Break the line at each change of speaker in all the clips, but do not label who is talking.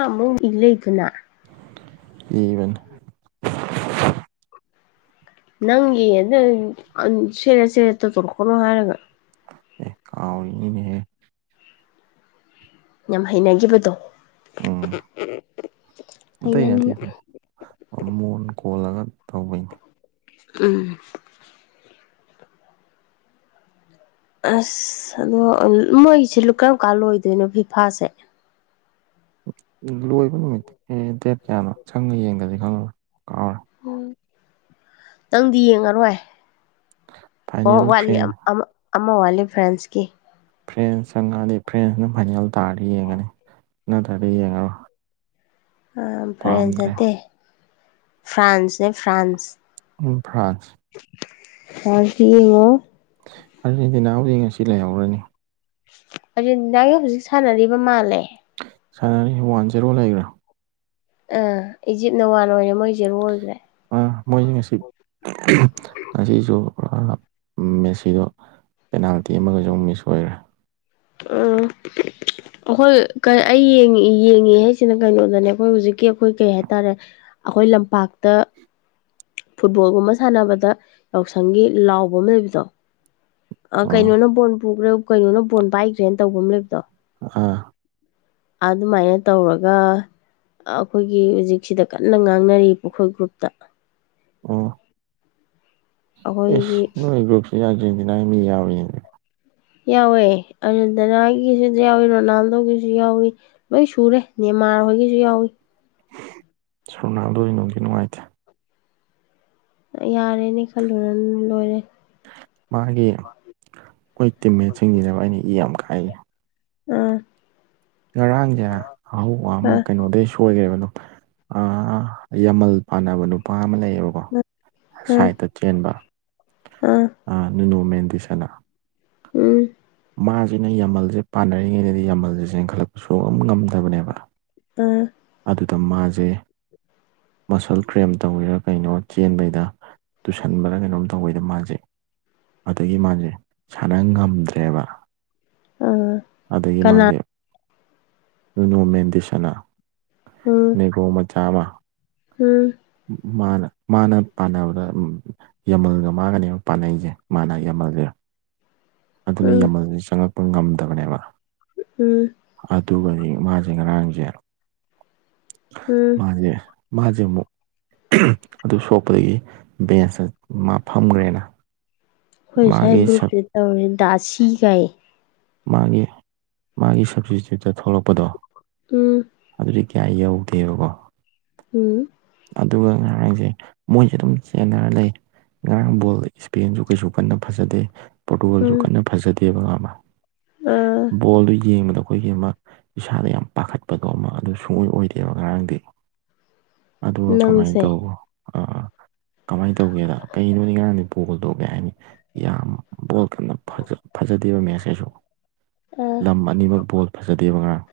ꯑꯃꯨ ꯃꯤ ꯂꯩꯗꯨꯅ [inaudible]
ꯏꯕꯦꯟ [inaudible]
ꯅꯪꯒꯤ ꯑꯗꯨ ꯁꯦꯔꯦꯠ ꯁꯦꯔꯦꯠꯇ ꯇꯔꯛꯀꯣꯅꯣ ꯍꯥꯏꯔꯒ
ꯀꯥꯎꯔꯤꯅꯤꯅꯦ
ꯌꯥꯝ ꯍꯩꯅꯈꯤꯕꯗꯣ
ꯎꯝ ꯑꯇꯩ ꯑꯇꯩ
ꯍꯩꯅꯅꯤꯅ
ꯃꯣꯟ ꯀꯣꯜꯂꯒ ꯇꯧꯕꯩꯅꯤ
ꯎꯝ ꯑꯁ ꯑꯗꯣ ꯃꯣꯏꯁꯤꯨ ꯀꯔꯝ ꯀꯥꯟ ꯂꯣꯏꯗꯣꯏꯅꯣ ꯐꯤꯐꯥꯁꯦ
ꯎ ꯂꯣꯏꯕ ꯅꯨꯃꯤꯠꯇꯤ ꯑꯦ ꯗꯦꯠ ꯀꯌꯥꯅꯣ ꯁꯪꯉ ꯌꯦꯡꯒꯗꯤ ꯈꯪꯉꯔ ꯀꯥꯎꯔꯦ
ꯑꯣ ꯅꯪꯗꯤ ꯌꯦꯡꯉꯔꯣꯏ ꯑꯣ
ꯐꯥꯏꯅꯦꯜ
ꯋꯥꯠꯂꯤ
ꯐ꯭ꯔꯦꯟ
ꯑꯃ ꯑꯃ ꯋꯥꯠꯂꯤ ꯐ꯭ꯔꯦꯟꯁꯀꯤ
ꯐ꯭ꯔꯦꯟꯁ ꯆꯪꯉꯛꯑꯗꯤ ꯐ꯭ꯔꯦꯟꯁꯅ ꯐꯥꯏꯅꯦꯜ ꯇꯥꯔꯗꯤ ꯌꯦꯡꯉꯅꯤ ꯅꯠꯇ꯭ꯔꯗꯤ ꯌꯦꯡꯉꯔꯣꯏ
ꯐ꯭ꯔꯦꯟ
ꯄꯥꯝꯗ꯭ꯔꯦ
ꯅꯠꯇꯦ ꯐ꯭ꯔꯥꯟꯁꯅꯦ ꯐ꯭ꯔꯥꯟꯁ
ꯎ ꯐ꯭ꯔꯥꯟꯁ
ꯍ ꯁꯤꯉꯣ [inaudible]
ꯑꯥꯔꯖꯦꯟꯇꯤꯅꯥ ꯍꯧꯖꯤꯛ ꯉꯁꯤ ꯂꯩꯍꯧꯔꯅꯤ
ꯍꯧꯖꯤ ꯅꯪꯒꯤ ꯍꯧꯖꯤꯛ ꯁꯥꯟꯅꯔꯤꯕ ꯃꯥꯜꯂꯦ
ꯁꯥꯟꯅꯅꯤ ꯋꯥꯟ ꯖꯦꯔꯣ ꯂꯩꯈꯔꯦ
ꯑꯥ ꯏꯖꯤꯞꯅ ꯋꯥꯟ ꯑꯣꯏꯔꯦ ꯃꯣꯏꯁꯦ ꯑꯣꯢꯈ꯭ꯔꯦ
ꯃꯣꯏꯁꯤ ꯉꯁꯤ ꯉꯁꯤꯁꯨ ꯃꯦꯁꯤꯗꯣ ꯄꯦꯅꯥꯜꯇꯤ ꯑꯃꯒꯁꯨ ꯑꯃꯨꯛ ꯃꯤꯁ ꯑꯣꯏꯈ꯭ꯔꯦ
ꯑꯝ ꯑꯩꯈꯣꯏ ꯑꯩ ꯌꯦꯡꯉꯤ ꯍꯥꯏꯁꯤꯅ ꯀꯩꯅꯣꯗꯅꯦ ꯑꯩꯈꯣꯏ ꯍꯧꯖꯤꯛꯀꯤ ꯑꯩꯈꯣꯏ ꯀꯩ ꯍꯥꯏꯇꯥꯔꯦ ꯑꯩꯈꯣꯏ ꯂꯝꯄꯥꯛꯇ ꯐꯨꯠꯕꯣꯜꯒꯨꯝꯕ ꯁꯥꯟꯅꯕꯗ ꯌꯥꯎꯁꯪꯒꯤ ꯂꯥꯎꯕ ꯑꯃ ꯂꯩꯕꯗꯣ ꯑ ꯀꯩꯅꯣꯅ ꯕꯣꯟꯈ꯭ꯔꯦ ꯀꯩꯅꯣꯅ ꯕꯣꯟ ꯄꯥꯏꯈ꯭ꯔꯦꯅ ꯇꯧꯕ ꯑꯃ ꯂꯩꯕꯗꯣ
ꯑꯥ
ꯑꯗꯨꯃꯥꯏꯅ ꯇꯧꯔꯒ ꯑꯩꯈꯣꯏꯒꯤ ꯍꯧꯖꯤꯛꯁꯤꯗ ꯀꯟꯅ ꯉꯥꯡꯅꯔꯤ ꯄꯨꯈ꯭ꯔꯣꯏꯜ ꯒ꯭ꯔꯨꯞꯇ
ꯑꯣ ꯑꯦꯁ
ꯑꯩꯈꯣꯏꯒꯤ
ꯅꯣꯏ ꯭ꯔꯨꯞꯁꯦ ꯌꯥꯖꯤꯡꯁꯤꯅ ꯃꯤ ꯌꯥ ꯑꯣꯏ
ꯌꯥꯎꯋꯦ ꯑꯔꯟꯗꯅꯥꯒꯤꯁꯨ ꯌꯥꯎꯏ ꯔꯣꯅꯥꯜꯗꯣꯒꯤꯁꯨ ꯌꯥꯎꯏ ꯂꯣꯏ ꯁꯨꯔꯦ ꯅꯦꯃꯥꯔ ꯍꯣꯏꯒꯤꯁꯨ ꯌꯥꯎꯏ
ꯁꯣꯔꯅꯥꯗꯣ ꯅꯣꯒꯤ ꯅꯨꯡꯉꯥꯏꯇꯦ
ꯌꯥꯔꯦꯅꯦ ꯈꯜꯂꯨꯔ ꯂꯣꯏꯔꯦ
ꯃꯥꯒꯤ ꯑꯩꯈꯣꯏ ꯇꯤꯝꯃꯦꯟꯁꯤꯡꯁꯤꯅꯦꯕ ꯑꯩꯅ ꯏ ꯌꯥꯝ ꯀꯥꯏꯌꯦ
ꯑꯥ
ꯉꯔꯥꯡꯁꯦ ꯑꯍꯧꯕ ꯑꯃ
ꯑꯥ
ꯀꯩꯅꯣꯗꯩꯁꯨ ꯁꯣꯏꯈ꯭ꯔꯦꯕ ꯌꯥꯝꯃꯜ ꯄꯥꯅꯕ ꯅꯨꯄꯥ ꯑꯃ ꯂꯩꯌꯦꯕ ꯀ
ꯑꯥ
ꯁꯥꯏꯠꯇ ꯆꯦꯟꯕ
ꯑꯥ
ꯅꯨꯨꯅꯨ ꯃꯦꯟꯗꯤꯁꯅ
ꯎꯝ
ꯃꯥꯁꯤꯅ ꯌꯥꯝꯃꯜꯁꯦ ꯄꯥꯟꯅꯔꯤꯉꯩꯗꯗꯤ ꯌꯥꯝꯃꯜꯁꯦ ꯆꯦꯟꯈꯠꯂꯛꯄ ꯁꯣꯔꯣꯛ ꯑꯃ ꯉꯝꯗꯕꯅꯦꯕ
ꯑꯝ
ꯑꯗꯨꯗ ꯃꯥꯁꯦ ꯃꯁꯜ ꯀ꯭ꯔꯦꯝ ꯇꯧꯋꯦꯔꯥ ꯀꯩꯅꯣ ꯆꯦꯟꯕꯩꯗ ꯇꯨꯁꯟꯕꯗ ꯀꯩꯅꯣꯝ ꯇꯧꯕꯋꯦꯗ ꯃꯥꯁꯦ ꯑꯗꯒꯤ ꯃꯥꯁꯦ ꯁꯥꯟꯅ ꯉꯝꯗ꯭ꯔꯦꯕ
ꯎꯝ
ꯑꯗꯒꯤ
ꯀꯅꯥ
ꯃꯥꯁꯦ ꯌꯨꯅꯣ ꯃꯦꯟꯗꯤꯁꯅꯥ
ꯎꯝ
ꯑꯣ ꯃꯆꯥꯥ ꯑꯃ
ꯎꯝ
ꯃꯥꯅ ꯃꯥꯅ ꯄꯥꯟꯅꯕ꯭ꯔ ꯎꯝ ꯌꯥꯝꯃꯜꯒ ꯃꯥꯥꯡꯒꯅꯦꯕ ꯄꯥꯅꯩꯁꯦ ꯃꯥꯅ ꯌꯥꯝꯃꯜꯂꯦꯕ
[unintelligible]
ꯑꯗꯨꯅ ꯌꯥꯝꯃꯜꯁꯤ ꯆꯪꯉꯛꯄ ꯉꯝꯗꯕꯅꯦꯕ
ꯎꯝ
ꯑꯗꯨꯒꯗꯤ ꯃꯥꯁꯦ ꯉꯔꯥꯡꯁꯦ
ꯎꯝ
ꯃꯥꯁꯦ ꯃꯥꯁꯦ ꯑꯃꯨꯛ ꯑꯗꯨ ꯁꯣꯛꯄꯗꯒꯤ ꯕꯦꯟꯁꯇ ꯃꯥ ꯐꯝꯈ꯭ꯔꯦꯅ
ꯑꯩꯈꯣꯏ ꯁ ꯍꯦꯞ
ꯃꯥꯒꯤ
ꯒ꯭ꯔꯨꯞꯁꯤꯗ ꯇꯧꯔꯤꯦ ꯗꯥꯁꯤꯒꯥꯏ
ꯃꯥꯒꯤ ꯃꯥꯒꯤ ꯁꯞꯁꯇꯤꯇ꯭ꯌꯨꯠꯇ ꯊꯣꯛꯂꯛꯄꯗꯣ
ꯑꯝ
ꯑꯗꯨꯗꯤ ꯀꯌꯥ ꯌꯧꯗꯦꯕꯀꯣ
ꯎꯝ
ꯑꯗꯨꯒ ꯉꯔꯥꯡꯁꯦ ꯃꯣꯏꯁꯦ ꯑꯗꯨꯝ ꯆꯦꯟꯅꯔ ꯂꯩ ꯉꯔꯥꯡ ꯕꯣꯜ ꯏꯁꯄꯦꯟꯁꯨ ꯀꯩꯁꯨ ꯀꯟꯅ ꯐꯖꯗꯦ ꯄꯣꯔꯇꯨꯒꯜꯁꯨ
ꯎꯝ
ꯀꯟꯅ ꯐꯖꯗꯦꯕ ꯈꯪꯉꯕ
ꯑ
ꯕꯣꯜꯗꯨ ꯌꯦꯡꯕꯗ ꯑꯩꯈꯣꯏꯒꯤ ꯑꯃ ꯏꯁꯥꯗ ꯌꯥꯝ ꯄꯥꯈꯠꯄꯗꯣ ꯑꯃ ꯑꯗꯨ ꯁꯨꯡꯑꯣꯣꯏ ꯑꯣꯏꯗꯦꯕ ꯉꯔꯥꯡꯗꯤ ꯑꯗꯨꯒ ꯀꯃꯥꯏꯅ
ꯅꯪꯁꯦ
ꯇꯧꯕ ꯀꯃꯥꯏꯅ ꯇꯧꯒꯦꯗ ꯀꯩꯅꯣꯅꯤ ꯉꯔꯥꯡꯗꯤ ꯕꯣꯜꯗꯣ ꯀꯩ ꯍꯥꯏꯅꯤ ꯌꯥꯝ ꯕꯣꯜ ꯀꯅ ꯐꯖꯗꯦꯕ ꯃꯦꯠꯁ ꯀꯩꯁꯨ
ꯎꯝ
ꯇ ꯑꯅꯤꯃꯛ ꯕꯣꯜ ꯐꯖꯗꯦꯕ ꯉꯔꯥꯡ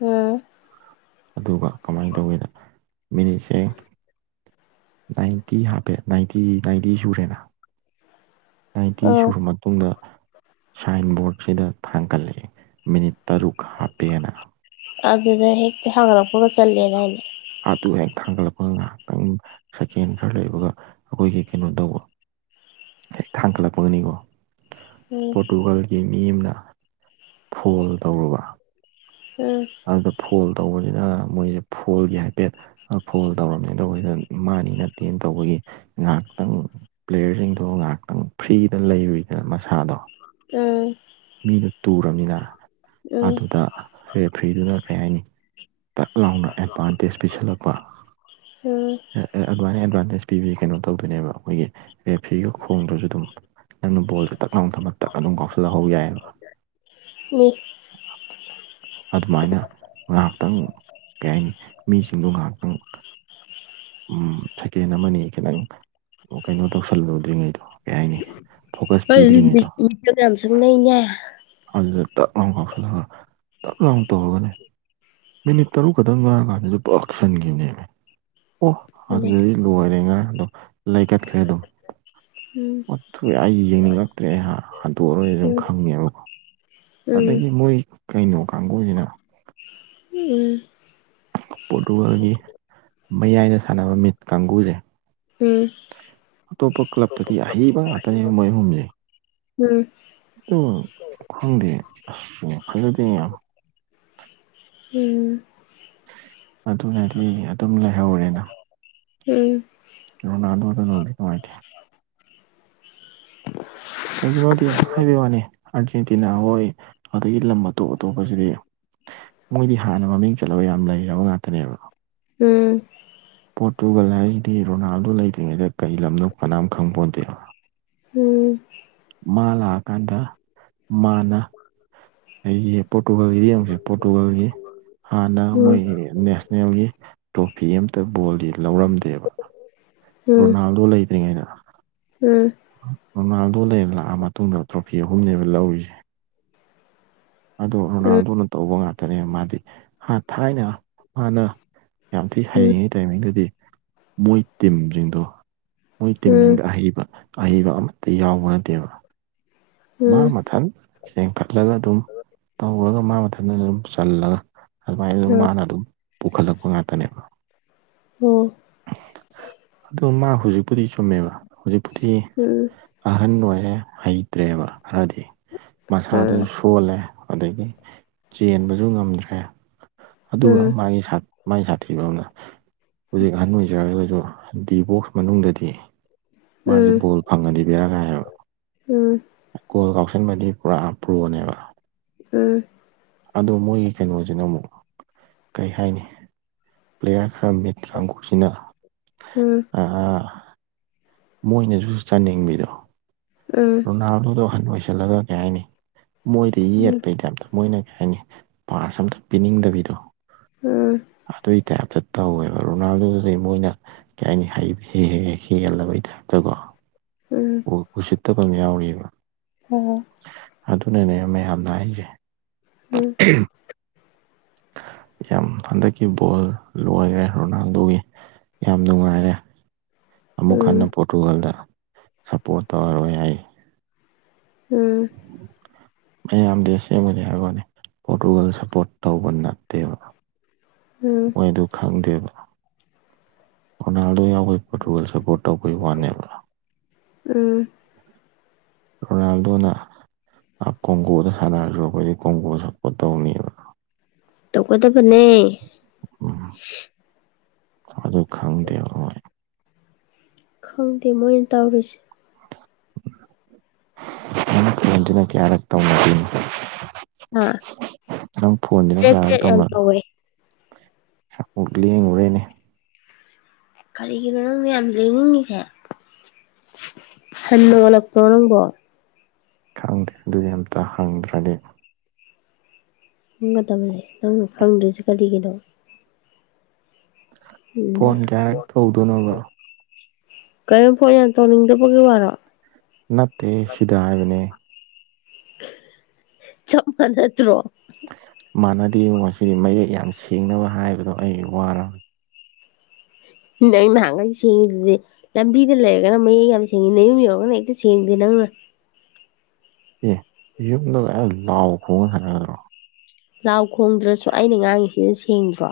ꯎꯝ
ꯑꯗꯨꯒ ꯀꯃꯥꯏꯅ ꯇꯧꯒꯦꯗ ꯃꯤꯅꯤꯠ ꯁ ꯅꯥꯏꯟꯇꯤ ꯍꯥꯞꯄꯦ ꯅꯥꯏꯟꯇꯤ ꯅꯥꯏꯟꯇꯤ ꯁꯨꯔꯦꯅ ꯅꯥꯏꯟꯇꯤ
ꯎꯝ
ꯁꯨꯔꯕ ꯃꯇꯨꯡꯗ ꯁꯥꯏꯟꯕꯣꯔꯗ ꯁꯤꯗ ꯊꯥꯡꯒꯠꯂꯑꯦ ꯃꯤꯅꯤꯠ ꯇꯔꯨꯛ ꯍꯥꯞꯄꯦꯅ
ꯑꯗꯨꯗ ꯍꯦꯛꯛꯇ ꯍ꯭ꯔꯄꯒ ꯆꯠꯂꯦꯅ ꯍꯥꯏꯅ
ꯑꯗꯨ ꯍꯩꯅ ꯈꯥꯡꯒꯠꯂꯛꯄꯒ ꯉꯥꯏꯍꯥꯛꯇꯪ ꯁꯦꯀꯦꯟ ꯈꯔ ꯂꯩꯕꯒ ꯑꯩꯈꯣꯏꯒꯤ ꯀꯩꯅꯣ ꯇꯧꯕ ꯍꯦꯛ ꯊꯥꯡꯒꯠꯂꯛꯄꯒꯅꯤꯀꯣ
ꯎꯝ
ꯄꯣꯔꯇꯨꯒꯜꯒꯤ ꯃꯤ ꯑꯃꯅ ꯐꯜ ꯇꯧꯔꯨꯕ
ꯎꯝ
ꯑꯗꯨꯗ ꯐꯣꯜ ꯇꯧꯕꯅꯤꯅ ꯃꯣꯏꯁꯦ ꯐꯣꯜꯒꯤ ꯍꯥꯏꯐꯦꯠ ꯐꯣꯜ ꯇꯧꯔꯝꯃꯦ ꯇꯧꯕꯁꯤꯗ ꯃꯥꯅꯤ ꯅꯠꯇꯦꯅ ꯇꯧꯕꯒꯤ ꯉꯥꯏꯍꯥꯛꯇꯪ ꯄ꯭ꯂꯦꯌꯔꯁꯤꯡꯗꯨꯣ ꯉꯥꯏꯍꯥꯛꯇꯪ ꯐ꯭ꯔꯤꯗ ꯂꯩꯔꯨꯏꯗꯅ ꯃꯁꯥꯗꯣ
ꯎꯝ
ꯃꯤꯗꯨ ꯇꯨꯔꯝꯅꯤꯅ
ꯎꯝ
ꯑꯗꯨꯗ ꯔꯦꯐ꯭ꯔꯤꯗꯨꯅ ꯀꯩ ꯍꯥꯏꯅꯤ ꯇꯛ ꯂꯥꯎꯅ ꯑꯦꯠꯚꯥꯟꯇꯦꯖ ꯄꯤꯁꯜꯂꯛꯄ꯫ ꯑꯦ ꯑꯦ ꯑꯗꯨꯃꯥꯏꯅ ꯑꯦꯗꯚꯥꯟꯇꯦꯖ ꯄꯤꯕ ꯀꯩꯅꯣ ꯇꯧꯗꯣꯏꯅꯦꯕ ꯑꯩꯈꯣꯏꯒꯤ ꯔꯦꯐ꯭ꯔꯤꯒ ꯈꯣꯡꯗ꯭ꯔꯖꯨ ꯗꯨꯝ ꯅꯪꯅ ꯕꯣꯜꯁꯦ ꯇꯛ ꯂꯥꯎꯅ ꯊꯃ ꯇꯛ ꯑꯗꯨꯝ ꯀꯥꯎꯁꯤꯜꯂ ꯍꯧ ꯌꯥꯏꯑꯦꯕ꯫
ꯑꯤ
ꯑꯗꯨꯃꯥꯏꯅ ꯉꯥꯛꯇꯪ ꯀꯩ ꯍꯥꯏꯅꯤ ꯃꯤꯁꯤꯡꯗꯨ ꯉꯥꯍꯥꯛꯇꯪ ꯎꯝ ꯁꯦꯀꯦꯟ ꯑꯃꯅꯤ ꯈꯤꯇꯪ ꯀꯩꯅꯣ ꯇꯧꯁꯜꯂꯨꯗ꯭ꯔꯤꯉꯩꯗꯣ ꯀꯩ ꯍꯥꯏꯅꯤ ꯐꯣꯀꯁ ꯄꯤꯗ꯭ꯔꯤꯉꯩꯗꯣ
[inaudible]
ꯑꯗꯨꯗ ꯇꯛ ꯂꯥꯎ ꯀꯥꯎꯁꯤꯜꯂꯒ ꯇꯛ ꯂꯥꯎꯅ ꯇꯧꯔꯒꯅꯦ ꯃꯤꯅꯤꯠ ꯇꯔꯨꯛ ꯈꯛꯇ ꯉꯥꯏꯔ ꯀꯥꯟꯗꯁꯨ ꯄꯛ ꯁꯟꯒꯤꯝꯅꯦꯃꯦ꯫ ꯑꯣ
ꯎꯝ
ꯑꯗꯨꯗꯤ ꯂꯣꯏꯔꯦ ꯉꯔ ꯑꯗꯨꯝ ꯂꯩꯀꯠꯈ꯭ꯔꯦ ꯑꯗꯨꯝ
ꯎꯝ
ꯑꯣꯊꯨ ꯑꯩ ꯌꯦꯡꯅꯤꯡꯉꯛꯇ꯭ꯔꯦ ꯑꯩ ꯍꯟꯗꯣꯛꯑꯔꯣꯏ ꯁꯨꯝ
ꯎꯝ
ꯈꯪꯉꯦꯕꯀꯣ
ꯎꯝ
ꯑꯗꯒꯤ ꯃꯣꯏ ꯀꯩꯅꯣ ꯀꯥꯡꯕꯨꯁꯤꯅ
ꯎꯝ
ꯄꯣꯔꯇꯨꯒꯜꯒꯤ ꯃꯌꯥꯏꯗ ꯁꯥꯟꯅꯕ ꯃꯤꯠ ꯀꯥꯡꯕꯨꯁꯦ ꯑꯇꯣꯞꯄ ꯀ꯭ꯂꯞꯇꯗꯤ ꯑꯍꯩꯕ ꯉꯥꯛꯇꯅꯦ ꯃꯣꯏ ꯑꯍꯨꯝꯁꯦ
ꯎꯝ
ꯑꯗꯨ ꯈꯪꯗꯦ ꯑꯁ ꯐꯖꯗꯦ ꯌꯥꯝ
ꯎꯝ
ꯑꯗꯨꯅꯗꯤ ꯑꯗꯨꯝ ꯂꯩꯍꯧꯔꯦꯅ
ꯎꯝ
ꯔꯣꯅꯥꯗꯣꯗꯣ ꯅꯨꯡꯗꯤ ꯅꯨꯡꯉꯥꯏꯇꯦ꯫ ꯀꯩꯒꯤꯅꯣꯗꯤ ꯍꯥꯏꯕꯩ ꯋꯥꯅꯦ ꯑꯥꯔꯖꯦꯟꯇꯤꯅꯥ ꯍꯣꯏ ꯑꯗꯒꯤ ꯂꯝ ꯑꯇꯣꯞ ꯑꯇꯣꯞꯄꯁꯤꯗꯤ ꯃꯣꯏꯗꯤ ꯍꯥꯟꯅ ꯃꯃꯤꯡ ꯆꯠꯂꯒ ꯌꯥꯝ ꯂꯩꯔꯕ ꯉꯥꯛꯇꯅꯦꯕ
ꯎꯝ꯫
ꯄꯣꯠꯇꯨꯒꯜ ꯍꯥꯏꯔꯤꯗꯤ ꯔꯣꯅꯥꯜꯗꯣ ꯂꯩꯇ꯭ꯔꯤꯉꯩꯗ ꯀꯔꯤ ꯂꯝꯅꯣ ꯀꯅꯥꯝ ꯈꯪꯄꯣꯟꯇꯦ ꯅ
ꯎꯝ꯫
ꯃꯥ ꯂꯥꯛꯑꯀꯥꯟꯗ ꯃꯥꯅ ꯑꯩꯒꯤ ꯄꯣꯔꯇꯨꯒꯜꯒꯤꯗꯤ ꯌꯦꯡꯉꯨꯁꯦ ꯄꯣꯔꯇꯨꯒꯥꯜꯒꯤ ꯍꯥꯟꯅ ꯃꯣꯏꯒꯤ ꯅꯦꯁ ꯅꯦꯜꯒꯤ ꯇ꯭ꯔꯣꯐꯤ ꯑꯝꯇ ꯕꯣꯜꯗꯤ ꯂꯧꯔꯝꯗꯦꯕ꯫
ꯎꯝ
ꯔꯣꯅꯥꯜꯗꯣ ꯂꯩꯇ꯭ꯔꯤꯉꯩꯗ꯫
ꯎꯝ꯫
ꯔꯣꯅꯥꯜꯗꯣ ꯂꯩꯔ ꯂꯥꯛꯑ ꯃꯇꯨꯡꯗ ꯇ꯭ꯔꯣꯐꯤ ꯑꯍꯨꯝꯅꯦꯕ ꯂꯧꯔꯤꯁꯦ꯫ ꯑꯗꯣ ꯔꯣꯅꯥꯜꯗꯣꯅ ꯇꯧꯕ ꯉꯥꯛꯇꯅꯦꯕ ꯃꯥꯗꯤ ꯍꯥ ꯊꯥꯏꯅ ꯃꯥꯅ ꯌꯥꯝ ꯊꯤ
ꯎꯝ
ꯍꯩꯔꯤꯉꯩ ꯇꯥꯏꯃꯤꯡꯗꯗꯤ ꯃꯣꯏ ꯇꯤꯝꯁꯤꯡꯗꯣ ꯃꯣꯏ ꯇꯤꯝꯅꯤꯡꯗ ꯑꯍꯩꯕ ꯑꯍꯩꯕ ꯑꯃꯇ ꯌꯥꯎꯕ ꯅꯠꯇꯦꯕ꯫ ꯃꯥ ꯃꯊꯟ ꯆꯦꯡꯈꯠꯂꯒ ꯑꯗꯨꯝ ꯇꯧꯔꯒ ꯃꯥ ꯃꯊꯟꯇ ꯑꯗꯨꯝ ꯆꯜꯂꯒ ꯑꯗꯨꯃꯥꯏꯅ ꯑꯗꯨ ꯃꯥꯅ ꯑꯗꯨꯝ ꯄꯨꯈꯠꯂꯛꯄ ꯉꯥꯛꯇꯅꯦꯕ꯫
ꯑꯣ
ꯑꯗꯨ ꯃꯥ ꯍꯧꯖꯤꯛꯄꯨꯗꯤ ꯆꯨꯝꯃꯦꯕ ꯍꯧꯖꯤꯛꯄꯨꯗꯤ ꯑꯍꯟ ꯑꯣꯏꯔꯦ ꯍꯩꯇ꯭ꯔꯦꯕ ꯈꯔꯗꯤ꯫ ꯃꯁꯥꯗꯨꯁꯨ ꯁꯣꯜꯂꯦ ꯑꯗꯒꯤ ꯆꯦꯟꯕꯖꯨ ꯉꯝꯗ꯭ꯔꯦ꯫ ꯑꯗꯨꯒ ꯃꯥꯢ ꯁꯥꯠ ꯃꯥꯒꯤ ꯁꯥꯊꯤꯕ ꯑꯃꯅ ꯍꯧꯖꯤꯛ ꯑꯍꯟ ꯑꯣꯏꯖꯔꯒꯖꯨ ꯗꯤ ꯕꯣꯛꯁ ꯃꯅꯨꯡꯗꯗꯤ ꯃꯥꯖꯦ ꯕꯣꯜ ꯐꯪꯉꯗꯤ ꯕꯦꯔꯥ ꯀꯥꯏꯑꯕ꯫
ꯎꯝ꯫
ꯀꯣꯜ ꯀꯥꯎꯁꯟꯕꯗꯤ ꯄꯨꯔꯥ ꯄ꯭ꯔꯣꯅꯦꯕ꯫
ꯎꯝ꯫
ꯑꯗꯣ ꯃꯣꯏꯒꯤ ꯀꯩꯅꯣꯖꯤꯅ ꯃꯨꯛ ꯀꯩ ꯍꯥꯏꯅꯤ꯫ ꯄ꯭ꯂꯦꯌꯥꯔ ꯈꯔ ꯃꯤꯦꯠ ꯀꯥꯡꯈꯨꯁꯤꯅ
ꯎꯝ
ꯃꯣꯏꯅꯁꯨ ꯆꯥꯅꯤꯡꯕꯤꯗꯣ
ꯎꯝ
ꯔꯣꯅꯥꯜꯗꯣꯗꯣ ꯑꯍꯟ ꯑꯣꯏꯁꯜꯂꯒ ꯀꯩ ꯍꯥꯏꯅꯤ ꯃꯣꯏꯗꯤ ꯌꯦꯛꯄꯩꯗ ꯑꯇ ꯃꯣꯏꯅ ꯍꯥꯏꯅꯤ ꯄꯥꯁ ꯑꯝꯇ ꯄꯤꯅꯤꯡꯗꯕꯤꯗꯣ
ꯎꯝ
ꯑꯗꯨꯏ ꯇꯥꯏꯞꯇ ꯇꯧꯋꯦꯕ ꯔꯣꯅꯥꯜꯗꯣꯗꯨꯗꯤ ꯃꯣꯏꯅ ꯀꯩ ꯍꯥꯏꯅꯤ ꯍꯩꯁꯦ ꯍꯦꯛ ꯍ ꯍꯦꯜꯂꯕꯩ ꯇꯥꯏꯞꯇꯀꯣ
ꯎꯝ
ꯎꯁꯤꯠꯇꯕ ꯑꯃ ꯌꯥꯎꯔꯤꯑꯕ
ꯑꯣ꯫
ꯑꯗꯨꯅꯅꯦ ꯃꯌꯥꯝꯅ ꯍꯥꯏꯖꯦ꯫ ꯑꯍꯝ꯫ [inaudible] ꯌꯥꯝ ꯍꯟꯗꯛꯀꯤ ꯕꯣꯜ ꯂꯣꯏꯔꯦ ꯔꯣꯅꯥꯜꯗꯣꯒꯤ꯫ ꯌꯥꯝ ꯅꯨꯡꯉꯥꯏꯔꯦ ꯑꯃꯨꯛ ꯍꯟꯅ ꯄꯣꯔꯇꯨꯒꯜꯗ ꯁꯞꯄꯣꯔꯠ ꯇꯧꯔꯔꯣꯏ ꯑꯩ꯫
ꯎꯝ꯫
ꯌꯥꯝꯗꯤ ꯑꯁꯦꯡꯕꯅꯦ ꯍꯥꯏꯒꯅꯤ ꯄꯣꯔꯇꯨꯒꯜ ꯁꯞꯄꯣꯔꯠ ꯇꯧꯕ ꯅꯠꯇꯦꯕ꯫ ꯃꯣꯏꯗꯨ ꯈꯪꯗꯦꯕ꯫ ꯔꯣꯅꯥꯜꯗꯣ ꯌꯥꯎꯕꯩ ꯄꯣꯔꯇꯨꯒꯜ ꯁꯄꯣꯔꯠ ꯇꯧꯕꯩ ꯋꯥꯅꯦꯕ꯫
ꯎꯝ꯫
ꯔꯣꯅꯥꯜꯗꯣꯅ꯫ ꯀꯣꯡꯀꯣꯗ ꯁꯥꯟꯅꯔꯁꯨ ꯑꯩꯈꯣꯏꯗꯤ ꯀꯣꯡꯀꯣ ꯁꯞꯄꯣꯔꯠ ꯇꯧꯅꯦꯕ
ꯇꯧꯒꯗꯕꯅꯦ
ꯎ ꯑꯗꯨ ꯈꯪꯗꯦ ꯍꯣꯏ
ꯈꯪꯗꯦ ꯃꯣꯏꯅ ꯇꯧꯔꯤꯁꯦ
ꯃꯦꯟꯇꯅꯥꯀꯤ ꯑꯥꯔꯛ ꯇꯥꯎꯃꯗꯤꯤꯟ [inaudible]
ꯑꯥ
ꯅꯪ ꯐꯣꯟꯁꯤꯅ
ꯆ꯭ꯔꯦꯠ
ꯀꯔꯥꯏ
ꯆ꯭ꯔꯦꯠ ꯌꯥꯝ
ꯇꯧꯅꯔꯣ
ꯇꯧꯋꯦ
ꯆꯄ ꯂꯦꯡꯉꯨꯔꯦꯅꯦ
ꯀꯔꯤꯒꯤꯅꯣ ꯅꯪꯅ ꯌꯥꯝ ꯂꯦꯡꯅꯤꯡꯉꯤꯁꯦ ꯍꯟꯗ ꯑꯣꯜꯂꯛꯄꯣ ꯅꯪꯕꯣ
ꯈꯪꯗꯦ ꯑꯗꯨꯗꯤ ꯑꯝꯇ ꯍꯪꯗ꯭ꯔꯗꯤ
ꯄꯪꯒ ꯇꯕꯅꯦ ꯅꯪꯅ ꯈꯪꯗ꯭ꯔꯤꯁꯦ ꯀꯔꯤꯒꯤꯅꯣ ꯎꯝ
ꯐꯣꯟ ꯀꯌꯥꯔꯛ ꯇꯧꯗꯣꯏꯅꯣꯕꯣ
ꯀꯔꯤꯝ ꯐꯣꯟ ꯌꯥꯝ ꯇꯧꯅꯤꯡꯗꯕꯒꯤ ꯋꯥꯔꯣ
ꯅꯠꯇꯦ ꯁꯤꯗ ꯍꯥꯏꯕꯅꯦ
ꯆꯞꯄꯥ ꯃꯥꯟꯅꯗꯦ
ꯃꯥꯟꯅꯗꯦ ꯉꯁꯤꯗꯤ ꯃꯌꯦꯛ ꯌꯥꯝ ꯁꯦꯡꯅꯕ ꯍꯥꯏꯕꯗꯣ ꯑꯩ ꯋꯥꯔꯕ
ꯗꯪ ꯅꯍꯥꯟꯒꯩ ꯦꯡꯉꯤꯗꯨꯗꯤ [inaudible] ꯂꯝꯕꯤꯗ ꯂꯩꯔꯒꯅ ꯃꯌꯦꯛ ꯌꯥꯝ ꯁꯦꯡꯉꯤ ꯅꯌꯨꯝ ꯌꯧꯔꯒꯅ ꯍꯦꯛꯇ ꯁꯦꯡꯗꯦ ꯅꯪꯅ
ꯑꯦ ꯌꯨꯝꯗ ꯑ ꯂꯥꯎ ꯈꯣꯡꯉ ꯊꯔꯒꯗ꯭ꯔꯣ
ꯂꯥꯎ ꯈꯣꯡꯗ꯭ꯔꯁꯨ ꯑꯩꯅ ꯉꯥꯡꯉꯤꯁꯤꯗ ꯁꯦꯡꯗ꯭ꯔꯣ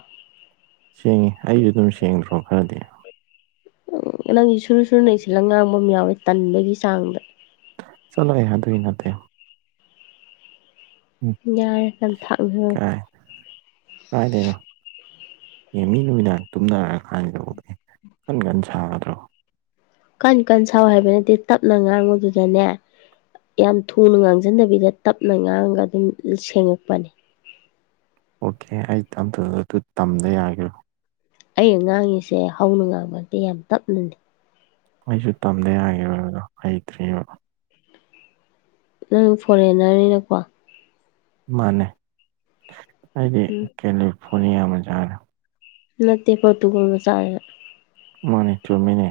ꯁꯦꯡꯉꯤ ꯑꯩꯁꯨ ꯑꯗꯨꯝ ꯁꯦꯡꯗ꯭ꯔꯣ ꯈꯔꯗꯤ
ꯅꯪꯒꯤ ꯁꯨꯔꯨ ꯁꯨꯔꯅ ꯏꯁꯤꯜꯂ ꯉꯥꯡꯕ ꯑꯃ ꯌꯥꯎꯋꯦ ꯇꯟꯕꯒꯤ ꯆꯥꯡꯗ
ꯆꯂꯣꯑꯦ ꯑ ꯑꯗꯨꯢ ꯅꯠꯇꯦ ꯎꯝ
ꯌꯥꯔꯦ ꯅꯝꯊꯥꯛꯅꯦ
ꯀꯥꯏ ꯂꯩꯅꯣ ꯑꯦ ꯃꯤ ꯅꯨꯣꯏꯃꯤꯗꯥꯡ ꯇꯨꯝꯅꯔꯒ ꯀꯥꯏꯅꯗꯧꯕ ꯑꯦ ꯀꯟ ꯀꯟꯅ ꯁꯥꯒꯗ꯭ꯔꯣ
ꯀꯟ ꯀꯟ ꯁꯥꯎ ꯍꯥꯏꯕ ꯅꯠꯇꯦ ꯇꯞꯅ ꯉꯥꯡꯉꯨꯗꯨꯗꯅꯦ ꯌꯥꯝ ꯊꯨꯅ ꯉꯥꯡꯁꯤꯟꯗꯕꯤꯗ ꯇꯞꯅ ꯉꯥꯡꯉꯒ ꯑꯗꯨꯝ ꯁꯦꯡꯉꯛꯄꯅꯦ
ꯑꯣꯀꯦ ꯑꯩ ꯇ ꯑꯗꯨ ꯇꯝꯗ ꯌꯥꯒꯔꯣ
ꯑꯩꯩꯅ ꯉꯥꯡꯉꯤꯁꯦ ꯍꯧꯅ ꯉꯥꯡꯕꯗꯤ ꯌꯥꯝ ꯇꯞꯅꯅꯤ
ꯑꯩꯁꯨ ꯇꯝꯗ ꯌꯥꯒꯦꯗꯣ ꯍꯩꯇ꯭ꯔꯤꯑꯕ
ꯅꯪ ꯐꯣꯔꯦꯟꯅꯔꯅꯤꯅꯀꯣ
ꯃꯥꯥꯟꯅꯩ ꯑꯩꯗꯤ
ꯎꯝ
ꯀꯦꯂꯤꯐꯣꯔꯅꯤꯌꯥ ꯃꯆꯥꯥꯅꯦ
ꯅꯠꯇꯦ ꯄꯣꯔꯇꯨꯒꯣꯜ ꯃꯆꯥꯥꯗ
ꯃꯥꯅꯦ ꯆꯨꯝꯃꯤꯅꯦ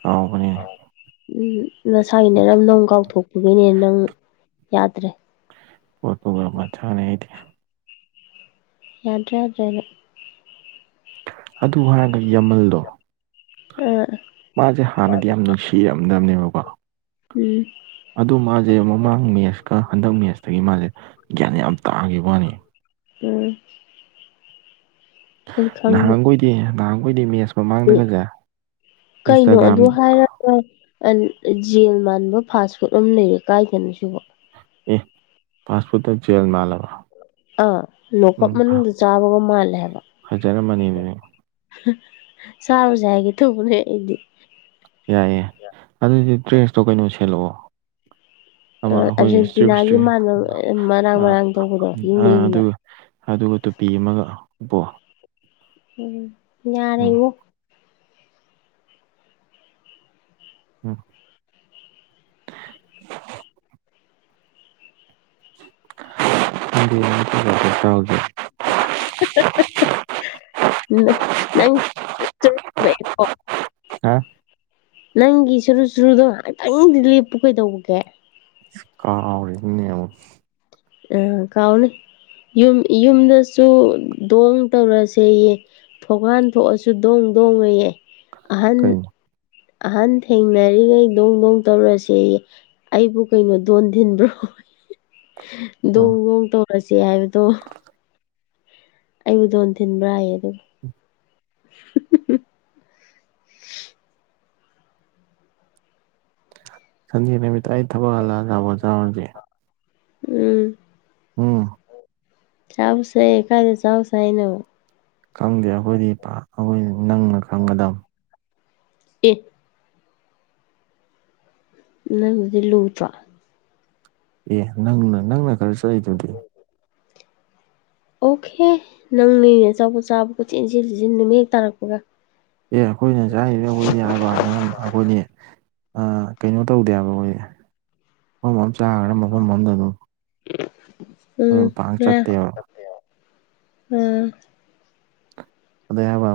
ꯀꯥꯎꯕꯅꯤ
ꯎꯝ ꯅꯁꯥꯒꯤꯅꯦ ꯅꯪ ꯅꯪ ꯀꯥꯎꯊꯣꯛꯄꯒꯤꯅꯦ ꯅꯪ ꯌꯥꯗ꯭ꯔꯦ
ꯐꯣꯇꯣꯒ꯭ꯔ ꯑꯃ ꯆꯅꯦ ꯑꯩꯗꯤ
ꯌꯥꯗ꯭ꯔ ꯌꯥꯗ꯭ꯔꯦ ꯅꯪ
ꯑꯗꯨ ꯍꯥꯏꯔꯒ ꯌꯥꯝꯃꯜꯗꯣ
ꯑꯥ
ꯃꯥꯁꯦ ꯍꯥꯟꯅꯗꯤ ꯌꯥꯝ ꯅꯨꯡꯁꯤꯔꯝꯗꯕꯅꯦꯕꯀꯣ
ꯎꯝ
ꯑꯗꯨꯗ ꯃꯥꯁꯦ ꯃꯃꯥꯡ ꯃꯦꯠꯁꯀ ꯍꯟꯗꯛ ꯃꯦꯠꯁꯇꯒꯤ ꯃꯥꯁꯦ ꯒ꯭ꯌꯥꯟ ꯌꯥꯝ ꯇꯥꯈꯤꯕ ꯋꯥꯅꯤ
ꯎꯝ ꯑꯩ ꯈꯪꯗꯦ
ꯅꯍꯥꯟꯈꯣꯏꯗꯤ ꯅꯍꯥꯟꯈꯣꯏꯗꯤ ꯃꯦꯁ
ꯑꯦ
ꯃꯃꯥꯡꯗꯒꯁꯦ ꯏꯟꯁꯇꯥꯒ꯭ꯔꯥꯝ
ꯑ ꯖꯦꯜ ꯃꯥꯟꯕ ꯐꯥꯁ ꯐꯨꯗ ꯑꯃ ꯂꯩꯔꯦ ꯀꯥꯏꯗꯅꯣ ꯁꯤꯕꯣ
ꯑꯦ ꯐꯥꯁ ꯐꯣꯔꯠꯇ ꯖꯦꯜ ꯃꯥꯜꯂꯕ
ꯑꯥ ꯂꯣꯀꯞ
ꯎꯝ
ꯃꯅꯨꯡꯗꯗꯨ ꯆꯥꯕꯒ ꯃꯥꯜꯂꯦ ꯍꯥꯏꯕ
ꯐꯖꯔꯝꯃꯅꯤ ꯑꯗꯨꯗꯤ
ꯁꯔꯨꯖꯥꯏꯒꯦ ꯊꯨꯅꯦ ꯑꯩꯗꯤ
ꯌꯥꯏꯌꯦꯦ ꯑꯗꯨꯏꯗꯤ ꯗ꯭ꯔꯦꯁꯇꯣ ꯀꯩꯅꯣ ꯁꯦꯠꯂꯛꯑꯣ ꯑꯃ ꯑꯩꯈꯣꯏ
ꯑꯥꯔꯖꯦꯟꯇꯤꯅꯥꯒꯤ
ꯏꯁꯇ꯭ꯔꯤꯞꯇ꯭ꯔꯤꯞ
ꯃꯥꯟꯕ ꯃꯔꯥꯡ ꯃꯔꯥꯡ ꯇꯧꯕꯗꯣ ꯌꯨꯝꯅ
ꯑꯥ ꯑꯗꯨ
ꯌꯨꯝꯅ
ꯑꯗꯨꯒ ꯇꯨꯄꯤ ꯑꯃꯒꯄꯣꯛ
ꯎꯝ
ꯎꯝ
ꯌꯥꯔꯉꯣ
ꯎꯝ ꯑꯗꯨ ꯆꯗꯦ [inaudible]
ꯊꯦꯡꯁ [inaudible]
ꯍꯥ
ꯅꯪꯒꯤ ꯁꯨꯔꯨ ꯁꯨꯔꯨꯗꯣ ꯉꯍꯥꯛꯇꯪꯗꯤ ꯂꯦꯞꯄꯨ ꯀꯩꯗꯧꯕꯒꯦ
ꯀꯧꯂꯤꯃꯤꯅꯦ ꯑꯃꯨꯛ
ꯑ ꯀꯥꯎꯅꯤ ꯌꯨꯝ ꯌꯨꯝꯗꯁꯨ ꯗꯣꯡ ꯇꯧꯔꯁꯦꯌꯦ ꯊꯣꯡꯀꯥꯟ ꯊꯣꯛꯑꯁꯨ ꯗꯣꯡ ꯗꯣꯡꯉꯌꯦ ꯑꯍꯟ
ꯀꯩꯅꯣ
ꯑꯍꯟ ꯊꯦꯡꯅꯔꯤꯈꯩ ꯗꯣꯡ ꯗꯣꯡ ꯇꯧꯔꯁꯦ ꯑꯩꯕꯨ ꯀꯩꯅꯣ ꯗꯣꯟ ꯊꯤꯟꯕ꯭ꯔꯣ
ꯎꯝ
ꯗꯣꯡ ꯣꯡ ꯇꯧꯔꯁꯦ ꯍꯥꯏꯕꯗꯣ ꯑꯩꯕꯨ ꯗꯣꯟ ꯊꯤꯟꯕ꯭ꯔꯥ ꯍꯥꯏꯌꯦ ꯑꯗꯨꯒ
ꯁꯟꯗꯦ ꯅꯨꯃꯤꯠꯇ ꯑꯩ ꯊꯕꯛ ꯍꯜꯂꯒ ꯆꯥꯄꯣꯠ ꯆꯥꯔꯁꯦ
ꯎꯝ
ꯑꯝ
ꯆꯥꯎꯁꯦ ꯀꯥꯏꯅꯦ ꯆꯁ ꯍꯥꯏꯅꯣ
ꯈꯪꯗꯦ ꯑꯩꯈꯣꯏꯗꯤ ꯑꯩꯈꯣꯏ ꯅꯪꯅ ꯈꯪꯒꯗꯕ
ꯑꯦ ꯅꯪꯗꯨꯗꯤ ꯂꯨꯗ꯭ꯔꯣ
ꯑꯦ ꯅꯪꯅ ꯅꯪꯅ ꯈꯔ ꯆꯠꯂꯤꯗꯨꯗꯤ
ꯑꯣꯀꯦ ꯅꯪꯅꯦꯅꯦ ꯑꯆꯧꯕ ꯆꯥꯕ ꯄꯣꯠꯆꯦꯟ ꯏꯁꯤꯟ ꯁꯤꯁꯤꯟ ꯅꯨꯃꯤ ꯍꯦꯛ ꯇꯥꯔꯛꯄꯒ
ꯑꯦ ꯑꯩꯈꯣꯏꯅ ꯆꯔꯤꯗ ꯑꯩꯈꯣꯏꯗꯤ ꯍꯥꯏꯕꯅꯤ ꯑꯩꯈꯣꯏꯅꯤ ꯀꯩꯅꯣ ꯇꯧꯗꯦꯕ ꯑꯩꯈꯣꯏ ꯃꯐꯝ ꯑꯃ ꯆꯥꯈ꯭ꯔꯥ ꯃꯐꯝ ꯑꯃꯗ ꯑꯗꯨꯝ ꯑꯗꯨꯝ
ꯎꯝ
ꯄꯥꯛ
ꯎꯝ
ꯆꯠꯇꯦꯕ ꯑꯗꯦꯕ [inaudible]